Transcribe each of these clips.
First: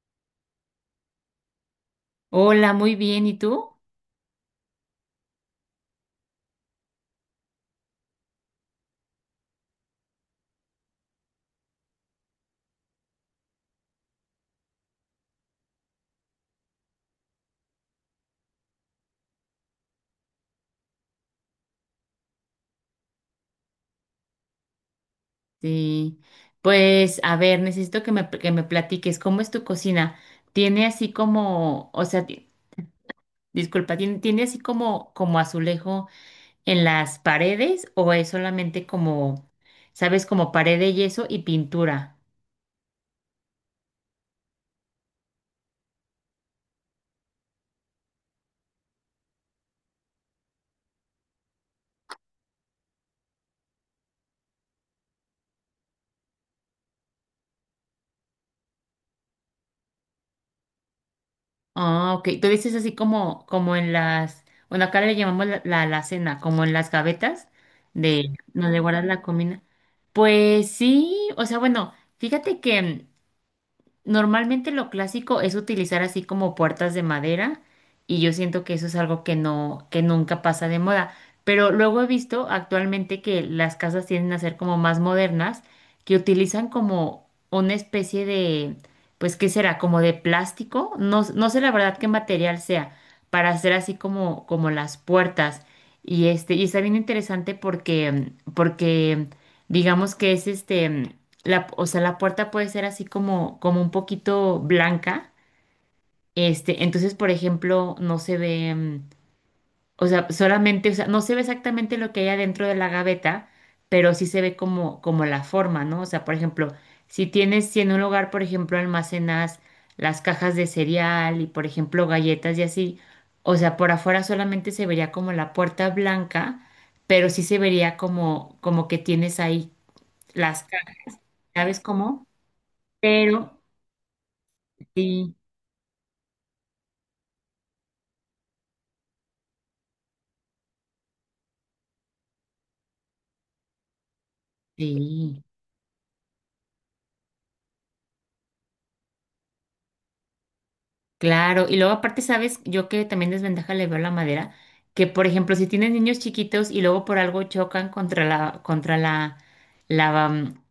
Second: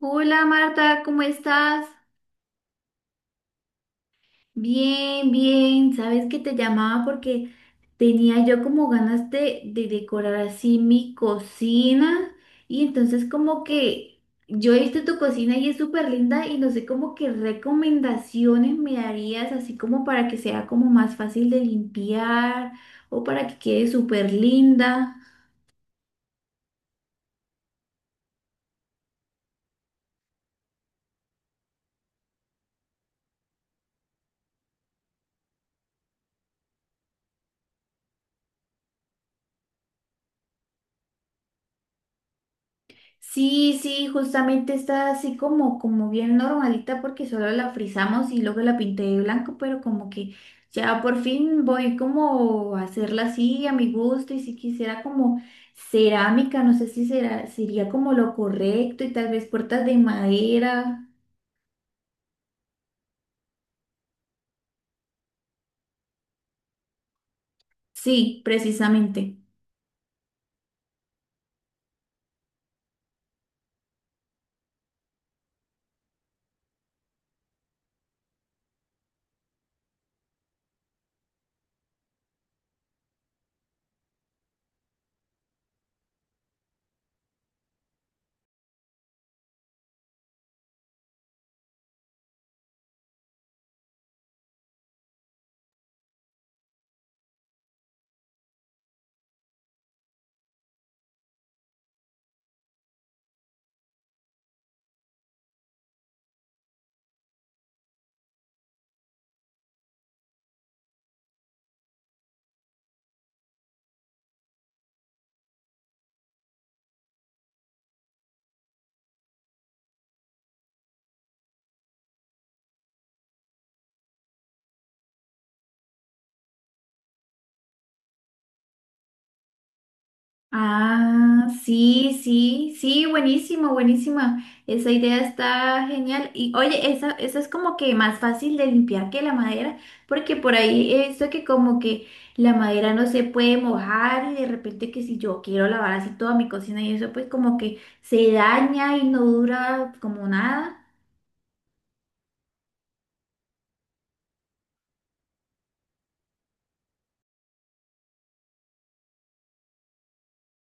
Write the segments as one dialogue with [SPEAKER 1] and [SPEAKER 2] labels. [SPEAKER 1] Hola Marta, ¿cómo estás?
[SPEAKER 2] Hola, muy bien. ¿Y tú?
[SPEAKER 1] Bien, bien. Sabes que te llamaba porque tenía yo como ganas de decorar así mi cocina y entonces como que yo he visto tu cocina y es súper linda y no sé como qué recomendaciones me darías así como para que sea como más fácil de limpiar o para que quede súper linda.
[SPEAKER 2] Sí. Pues, a ver, necesito que me platiques cómo es tu cocina. Tiene así como, o sea, ¿tiene así como, como azulejo en las paredes o es solamente como, sabes, como pared de yeso y pintura?
[SPEAKER 1] Sí, sí, justamente está así como, como bien normalita porque solo la frizamos y luego la pinté de blanco, pero como que ya por fin voy como a hacerla así a mi gusto y si quisiera como cerámica, no sé si será, sería como lo correcto y tal vez puertas de madera.
[SPEAKER 2] Ah, ok. Tú dices así como, como en las, bueno, acá le llamamos la alacena, como en las gavetas de
[SPEAKER 1] Sí,
[SPEAKER 2] donde guardas la
[SPEAKER 1] precisamente.
[SPEAKER 2] comida. Pues sí, o sea, bueno, fíjate que. Normalmente lo clásico es utilizar así como puertas de madera y yo siento que eso es algo que no, que nunca pasa de moda. Pero luego he visto actualmente que las casas tienden a ser como más modernas, que utilizan como una especie de, pues, ¿qué será? Como de plástico. No, no sé la verdad qué material sea para hacer así como, como las puertas. Y este, y está bien interesante porque digamos que es este la, o sea, la puerta puede ser así como, como un poquito blanca. Este, entonces, por ejemplo, no se ve, o sea, solamente, o sea, no se ve exactamente lo que hay adentro de la gaveta, pero sí se ve como, como la forma, ¿no? O sea, por ejemplo, si tienes, si en un lugar, por ejemplo, almacenas las cajas de cereal y, por ejemplo, galletas y así, o sea, por afuera solamente se vería como la puerta blanca, pero sí se vería como, como que tienes ahí las cajas,
[SPEAKER 1] Ah,
[SPEAKER 2] ¿sabes
[SPEAKER 1] sí,
[SPEAKER 2] cómo?
[SPEAKER 1] sí, sí,
[SPEAKER 2] Pero
[SPEAKER 1] buenísimo, buenísima. Esa idea
[SPEAKER 2] sí,
[SPEAKER 1] está genial. Y oye, esa es como que más fácil de limpiar que la madera, porque por ahí he visto que como que la madera no se puede mojar y de repente que si yo
[SPEAKER 2] sí,
[SPEAKER 1] quiero lavar así toda mi cocina y eso, pues como que se daña y no dura como nada.
[SPEAKER 2] claro. Y luego aparte, ¿sabes? Yo que también desventaja le veo la madera, que por ejemplo, si tienes niños chiquitos y luego por algo chocan contra la, contra la, la, mm,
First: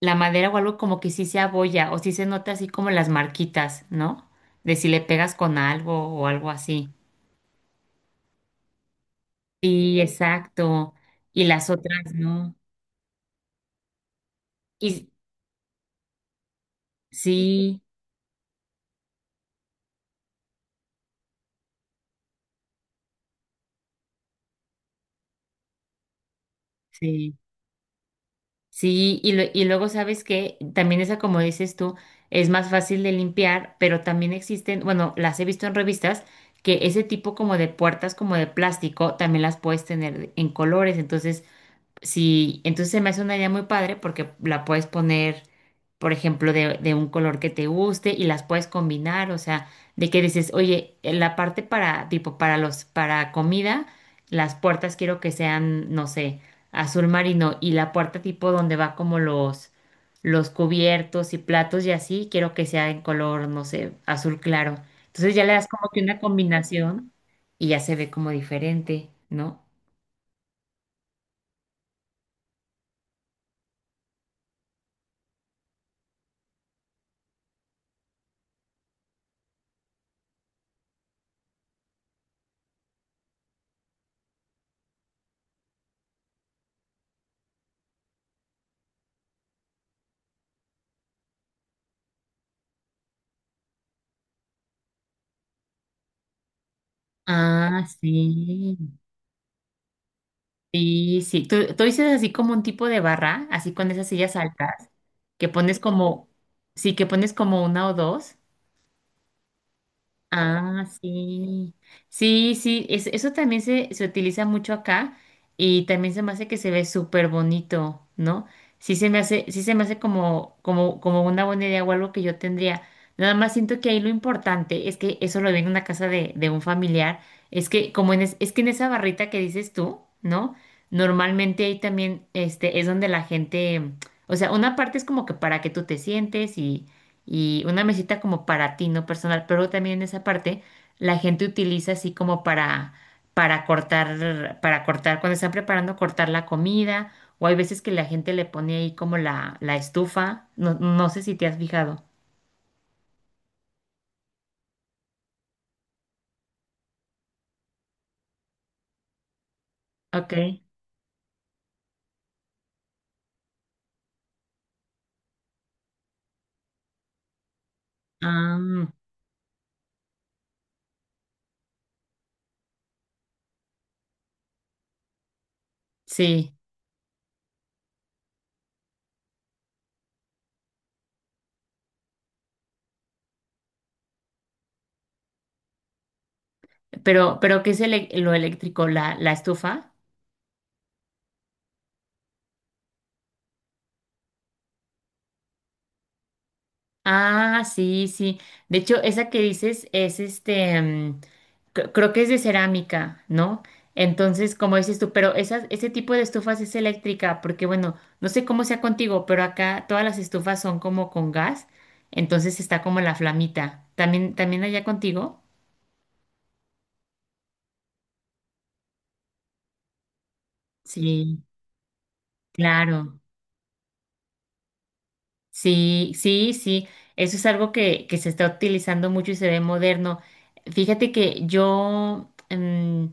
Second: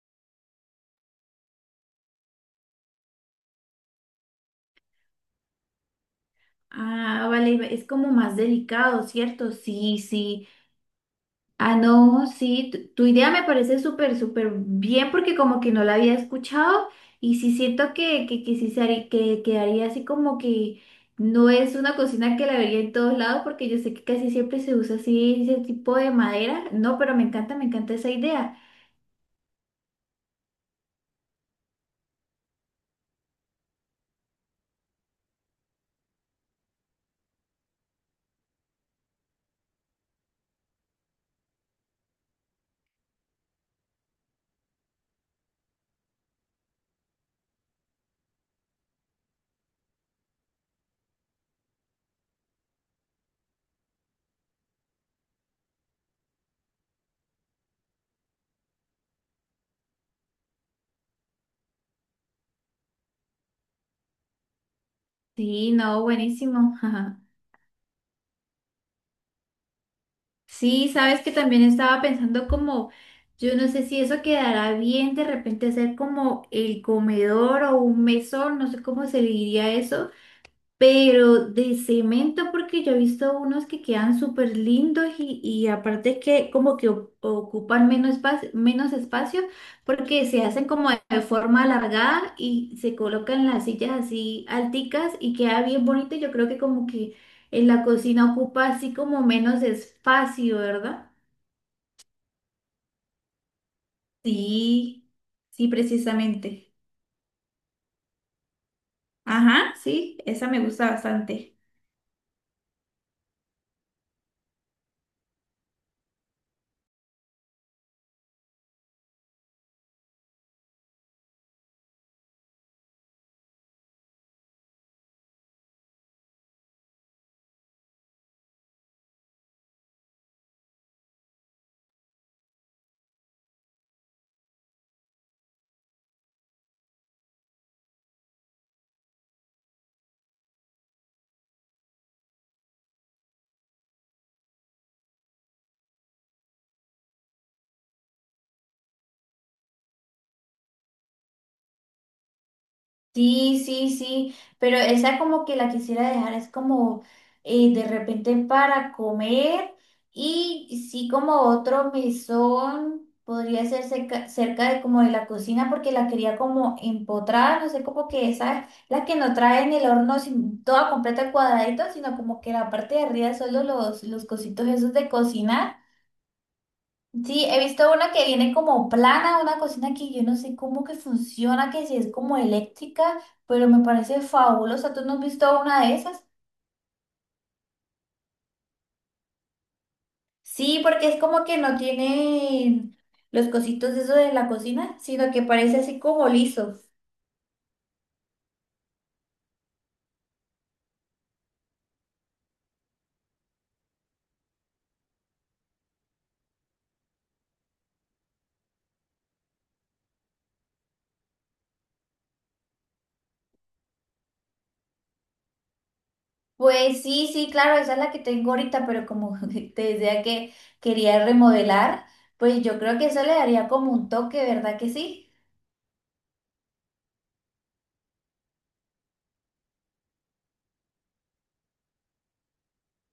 [SPEAKER 2] la madera o algo como que sí se abolla o sí se nota así como las marquitas, ¿no? De si le pegas con algo o algo así.
[SPEAKER 1] Ah, vale, es como más delicado, ¿cierto? Sí,
[SPEAKER 2] Sí,
[SPEAKER 1] sí.
[SPEAKER 2] exacto. Y las
[SPEAKER 1] Ah,
[SPEAKER 2] otras,
[SPEAKER 1] no,
[SPEAKER 2] ¿no?
[SPEAKER 1] sí, tu idea me parece súper, súper
[SPEAKER 2] Y
[SPEAKER 1] bien porque como que no la había escuchado y sí
[SPEAKER 2] sí,
[SPEAKER 1] siento que sí se haría- que quedaría así como que no es una cocina que la vería en todos lados porque yo sé que casi siempre se usa así ese tipo de madera. No, pero
[SPEAKER 2] sí.
[SPEAKER 1] me encanta esa idea.
[SPEAKER 2] Sí, y, y luego sabes que también esa, como dices tú, es más fácil de limpiar, pero también existen, bueno, las he visto en revistas, que ese tipo como de puertas como de plástico también las puedes tener en colores, entonces sí, entonces se me hace una idea muy padre porque la puedes poner, por ejemplo, de un color que te guste y las puedes combinar, o sea, de que dices, oye, en la parte para, tipo, para los, para comida, las puertas quiero que sean, no sé, azul marino y la puerta tipo donde va como los cubiertos y platos y así, quiero que sea en color, no sé, azul claro. Entonces ya le das
[SPEAKER 1] Sí,
[SPEAKER 2] como que
[SPEAKER 1] no,
[SPEAKER 2] una
[SPEAKER 1] buenísimo.
[SPEAKER 2] combinación
[SPEAKER 1] Ajá.
[SPEAKER 2] y ya se ve como diferente, ¿no?
[SPEAKER 1] Sí, sabes que también estaba pensando como, yo no sé si eso quedará bien de repente hacer como el comedor o un mesón, no sé cómo se le diría eso. Pero de cemento, porque yo he visto unos que quedan súper lindos y aparte que como que ocupan menos espacio, porque se hacen como de forma alargada y se colocan las sillas así alticas y queda bien bonito. Yo creo que como que en la
[SPEAKER 2] Ah,
[SPEAKER 1] cocina ocupa
[SPEAKER 2] sí.
[SPEAKER 1] así como menos espacio, ¿verdad?
[SPEAKER 2] Sí, sí. ¿Tú dices así como un tipo de barra, así con esas sillas altas,
[SPEAKER 1] Sí,
[SPEAKER 2] que
[SPEAKER 1] sí,
[SPEAKER 2] pones como,
[SPEAKER 1] precisamente.
[SPEAKER 2] sí, que pones como una o dos.
[SPEAKER 1] Ajá, sí, esa me
[SPEAKER 2] Ah,
[SPEAKER 1] gusta bastante.
[SPEAKER 2] sí. Sí, sí, eso también se utiliza mucho acá y también se me hace que se ve súper bonito, ¿no? Sí se me hace, sí se me hace como, como, como una buena idea o algo que yo tendría. Nada más siento que ahí lo importante es que eso lo vi en una casa de un familiar, es que en esa barrita que dices tú, ¿no? Normalmente ahí también este es donde la gente, o sea, una parte es como que para que tú te sientes y una mesita como para ti, no personal, pero también en esa parte la gente utiliza así como para, para cortar, cuando están preparando, cortar la comida, o hay veces que la gente le pone ahí como la estufa, no, no sé si te has fijado.
[SPEAKER 1] Sí, sí, sí, pero esa como que la quisiera dejar, es como de repente para comer
[SPEAKER 2] Ok.
[SPEAKER 1] y sí como otro mesón podría ser cerca, cerca de como de la cocina porque la quería como empotrar, no sé, como que esa
[SPEAKER 2] Ah,
[SPEAKER 1] la que no trae en el horno sin, toda completa cuadradito, sino como que la parte de arriba solo los cositos esos de cocinar.
[SPEAKER 2] sí,
[SPEAKER 1] Sí, he visto una que viene como plana, una cocina que yo no sé cómo que funciona, que si es como eléctrica, pero me parece fabulosa. ¿Tú no has visto una de esas?
[SPEAKER 2] pero ¿qué es el, lo eléctrico? ¿La, la estufa?
[SPEAKER 1] Sí, porque es como que no tiene los cositos de eso de la cocina, sino que parece así como liso.
[SPEAKER 2] Ah, sí, sí. De hecho, esa que dices es este, creo que es de cerámica, ¿no? Entonces, como dices tú, pero esas, ese tipo de estufas es eléctrica, porque bueno, no sé cómo sea contigo, pero acá todas las estufas son como con gas, entonces está como la flamita. ¿También, también allá contigo?
[SPEAKER 1] Pues sí, sí, claro, esa es la que tengo ahorita, pero como te decía que quería
[SPEAKER 2] Sí,
[SPEAKER 1] remodelar, pues yo creo que
[SPEAKER 2] claro.
[SPEAKER 1] eso le daría como un toque, ¿verdad que sí?
[SPEAKER 2] Sí, sí, sí. Eso es algo que se está utilizando mucho y se ve moderno. Fíjate que yo, mm,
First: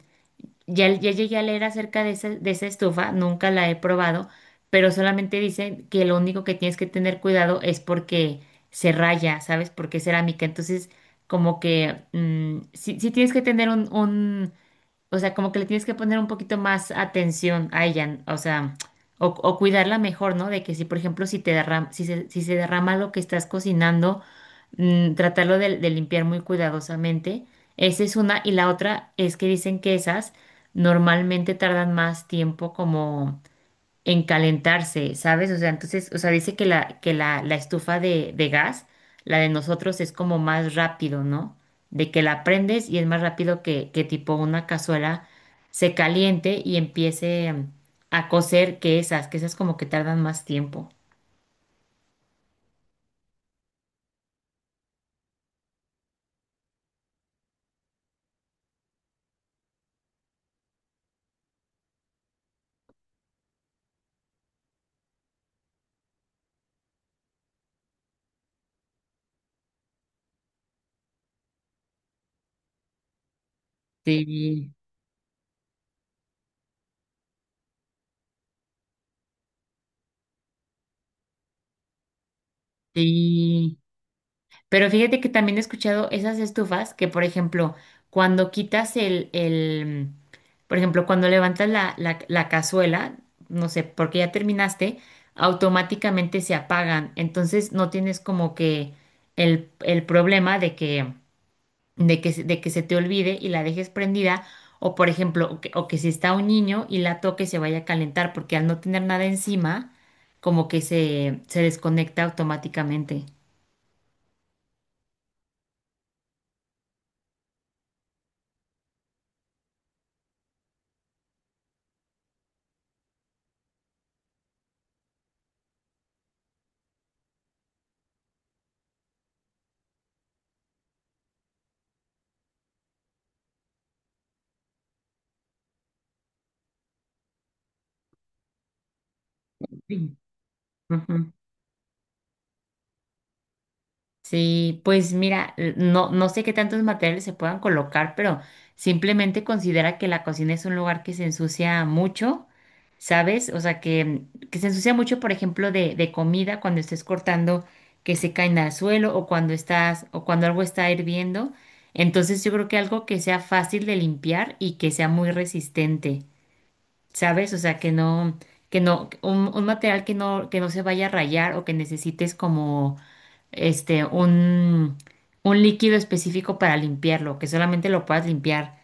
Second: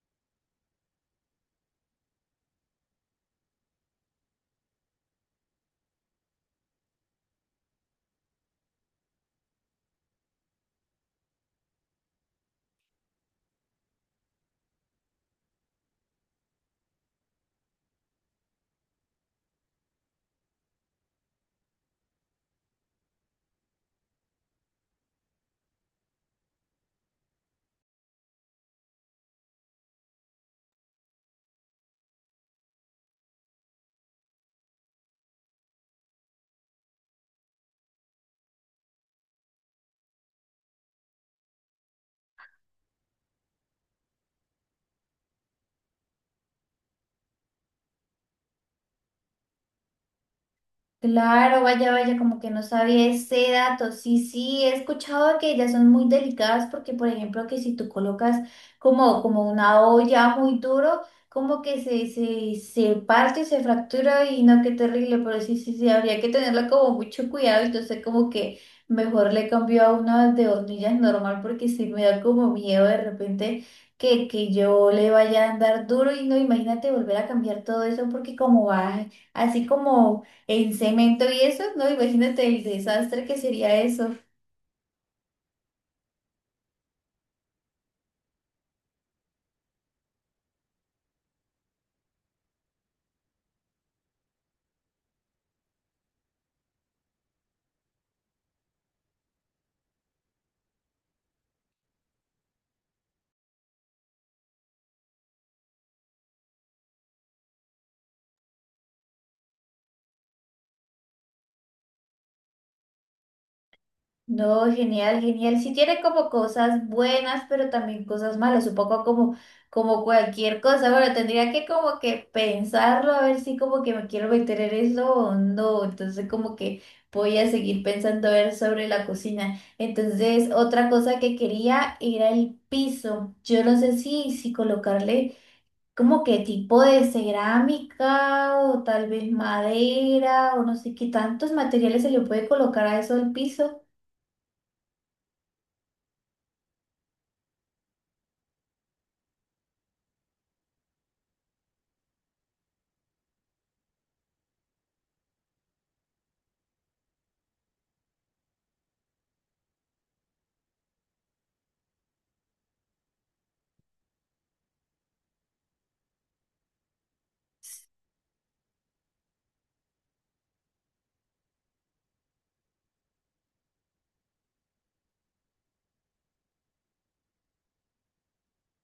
[SPEAKER 2] ya llegué a leer acerca de esa estufa, nunca la he probado, pero solamente dicen que lo único que tienes que tener cuidado es porque se raya, ¿sabes? Porque es cerámica. Entonces, sí, sí tienes que tener un o sea, como que le tienes que poner un poquito más atención a ella, o sea, o cuidarla mejor, ¿no? De que si, por ejemplo, si se, si se derrama lo que estás cocinando, mm, tratarlo de limpiar muy cuidadosamente. Esa es una. Y la otra es que dicen que esas normalmente tardan más tiempo como en calentarse, ¿sabes? O sea, entonces, o sea, dice que la, la estufa de gas, la de nosotros es como más rápido, ¿no? De que la prendes y es más rápido que tipo una cazuela se caliente y empiece a cocer que esas como que tardan más tiempo.
[SPEAKER 1] Claro, vaya, vaya, como que no sabía ese dato. Sí, sí, he escuchado que ellas son muy delicadas porque, por ejemplo, que si tú colocas como, como una olla muy duro, como que se parte, se fractura y no, qué terrible, pero sí, sí, sí, habría que tenerlo como mucho cuidado. Entonces, como que mejor le cambio a una de hornillas normal porque sí me da como miedo de repente que
[SPEAKER 2] Sí,
[SPEAKER 1] yo le vaya a andar duro y no, imagínate volver a cambiar todo eso porque como va así como... En cemento y eso, no, imagínate el desastre que
[SPEAKER 2] sí.
[SPEAKER 1] sería eso.
[SPEAKER 2] Pero fíjate que también he escuchado esas estufas que, por ejemplo, cuando quitas el, por ejemplo, cuando levantas la, la cazuela, no sé, porque ya terminaste, automáticamente se apagan. Entonces no tienes como que el problema de que, de que se te olvide y la dejes prendida. O, por ejemplo, o que si está un niño y la toque se vaya a calentar, porque al no tener nada encima, como que se desconecta automáticamente.
[SPEAKER 1] No, genial, genial. Sí tiene como cosas buenas, pero también cosas malas, un poco como, como cualquier cosa. Bueno, tendría que como que pensarlo, a ver si como que me quiero meter en eso o no. Entonces como que voy a seguir pensando a ver sobre la cocina. Entonces, otra cosa que quería era el piso. Yo no sé si colocarle como que tipo de cerámica o tal vez
[SPEAKER 2] Sí.
[SPEAKER 1] madera o no sé qué tantos materiales se le puede colocar a eso al piso.
[SPEAKER 2] Sí, pues mira, no, no sé qué tantos materiales se puedan colocar, pero simplemente considera que la cocina es un lugar que se ensucia mucho, ¿sabes? O sea, que se ensucia mucho, por ejemplo, de comida cuando estés cortando que se caen al suelo o cuando estás, o cuando algo está hirviendo. Entonces yo creo que algo que sea fácil de limpiar y que sea muy resistente, ¿sabes? O sea, que no, un material que no se vaya a rayar o que necesites como este, un líquido específico para limpiarlo, que solamente lo puedas limpiar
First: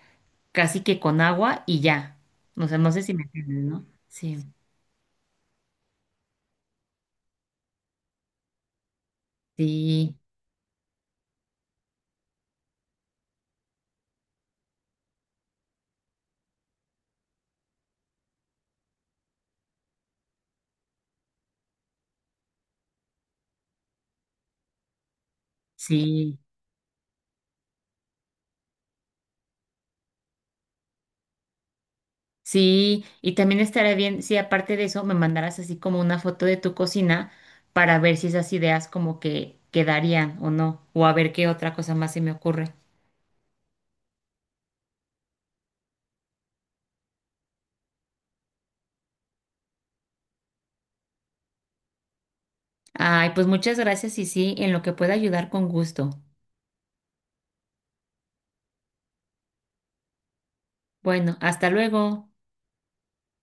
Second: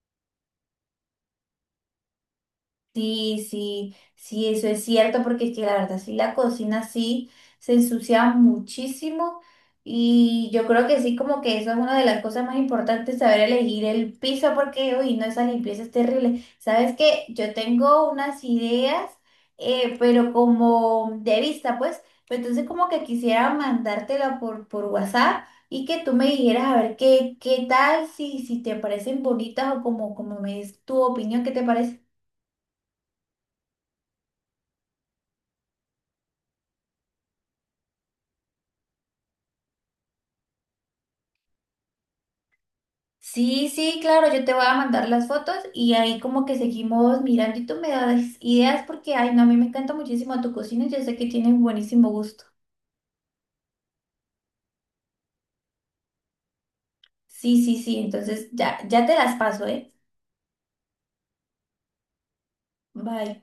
[SPEAKER 2] casi que con agua y ya. No sé, no sé si me
[SPEAKER 1] Sí,
[SPEAKER 2] entiendes, ¿no?
[SPEAKER 1] sí,
[SPEAKER 2] Sí,
[SPEAKER 1] sí, eso es cierto, porque es que la verdad, sí, la cocina sí se ensucia muchísimo
[SPEAKER 2] sí,
[SPEAKER 1] y yo creo que sí, como que eso es una de las cosas más importantes, saber elegir el piso, porque, uy, no, esa limpieza es terrible. Sabes que yo tengo unas ideas, pero como de vista, pues, pero entonces como que quisiera mandártela por WhatsApp y que tú me
[SPEAKER 2] sí,
[SPEAKER 1] dijeras a ver qué, qué tal, si, si te parecen bonitas o como, como me es tu opinión, ¿qué te parece?
[SPEAKER 2] sí. Y también estaría bien si aparte de eso me mandaras así como una foto de tu cocina para ver si esas ideas como que quedarían o no, o a ver qué otra cosa más se me ocurre.
[SPEAKER 1] Sí, sí, claro, yo te voy a mandar las fotos y ahí como que seguimos mirando y tú me das ideas porque, ay, no, a mí me encanta muchísimo tu cocina y yo sé que tienes buenísimo gusto.
[SPEAKER 2] Ay, pues muchas gracias y sí, en lo que pueda ayudar con gusto.
[SPEAKER 1] Sí, sí, sí, entonces ya, ya te las paso, ¿eh?
[SPEAKER 2] Bueno, hasta luego.
[SPEAKER 1] Bye.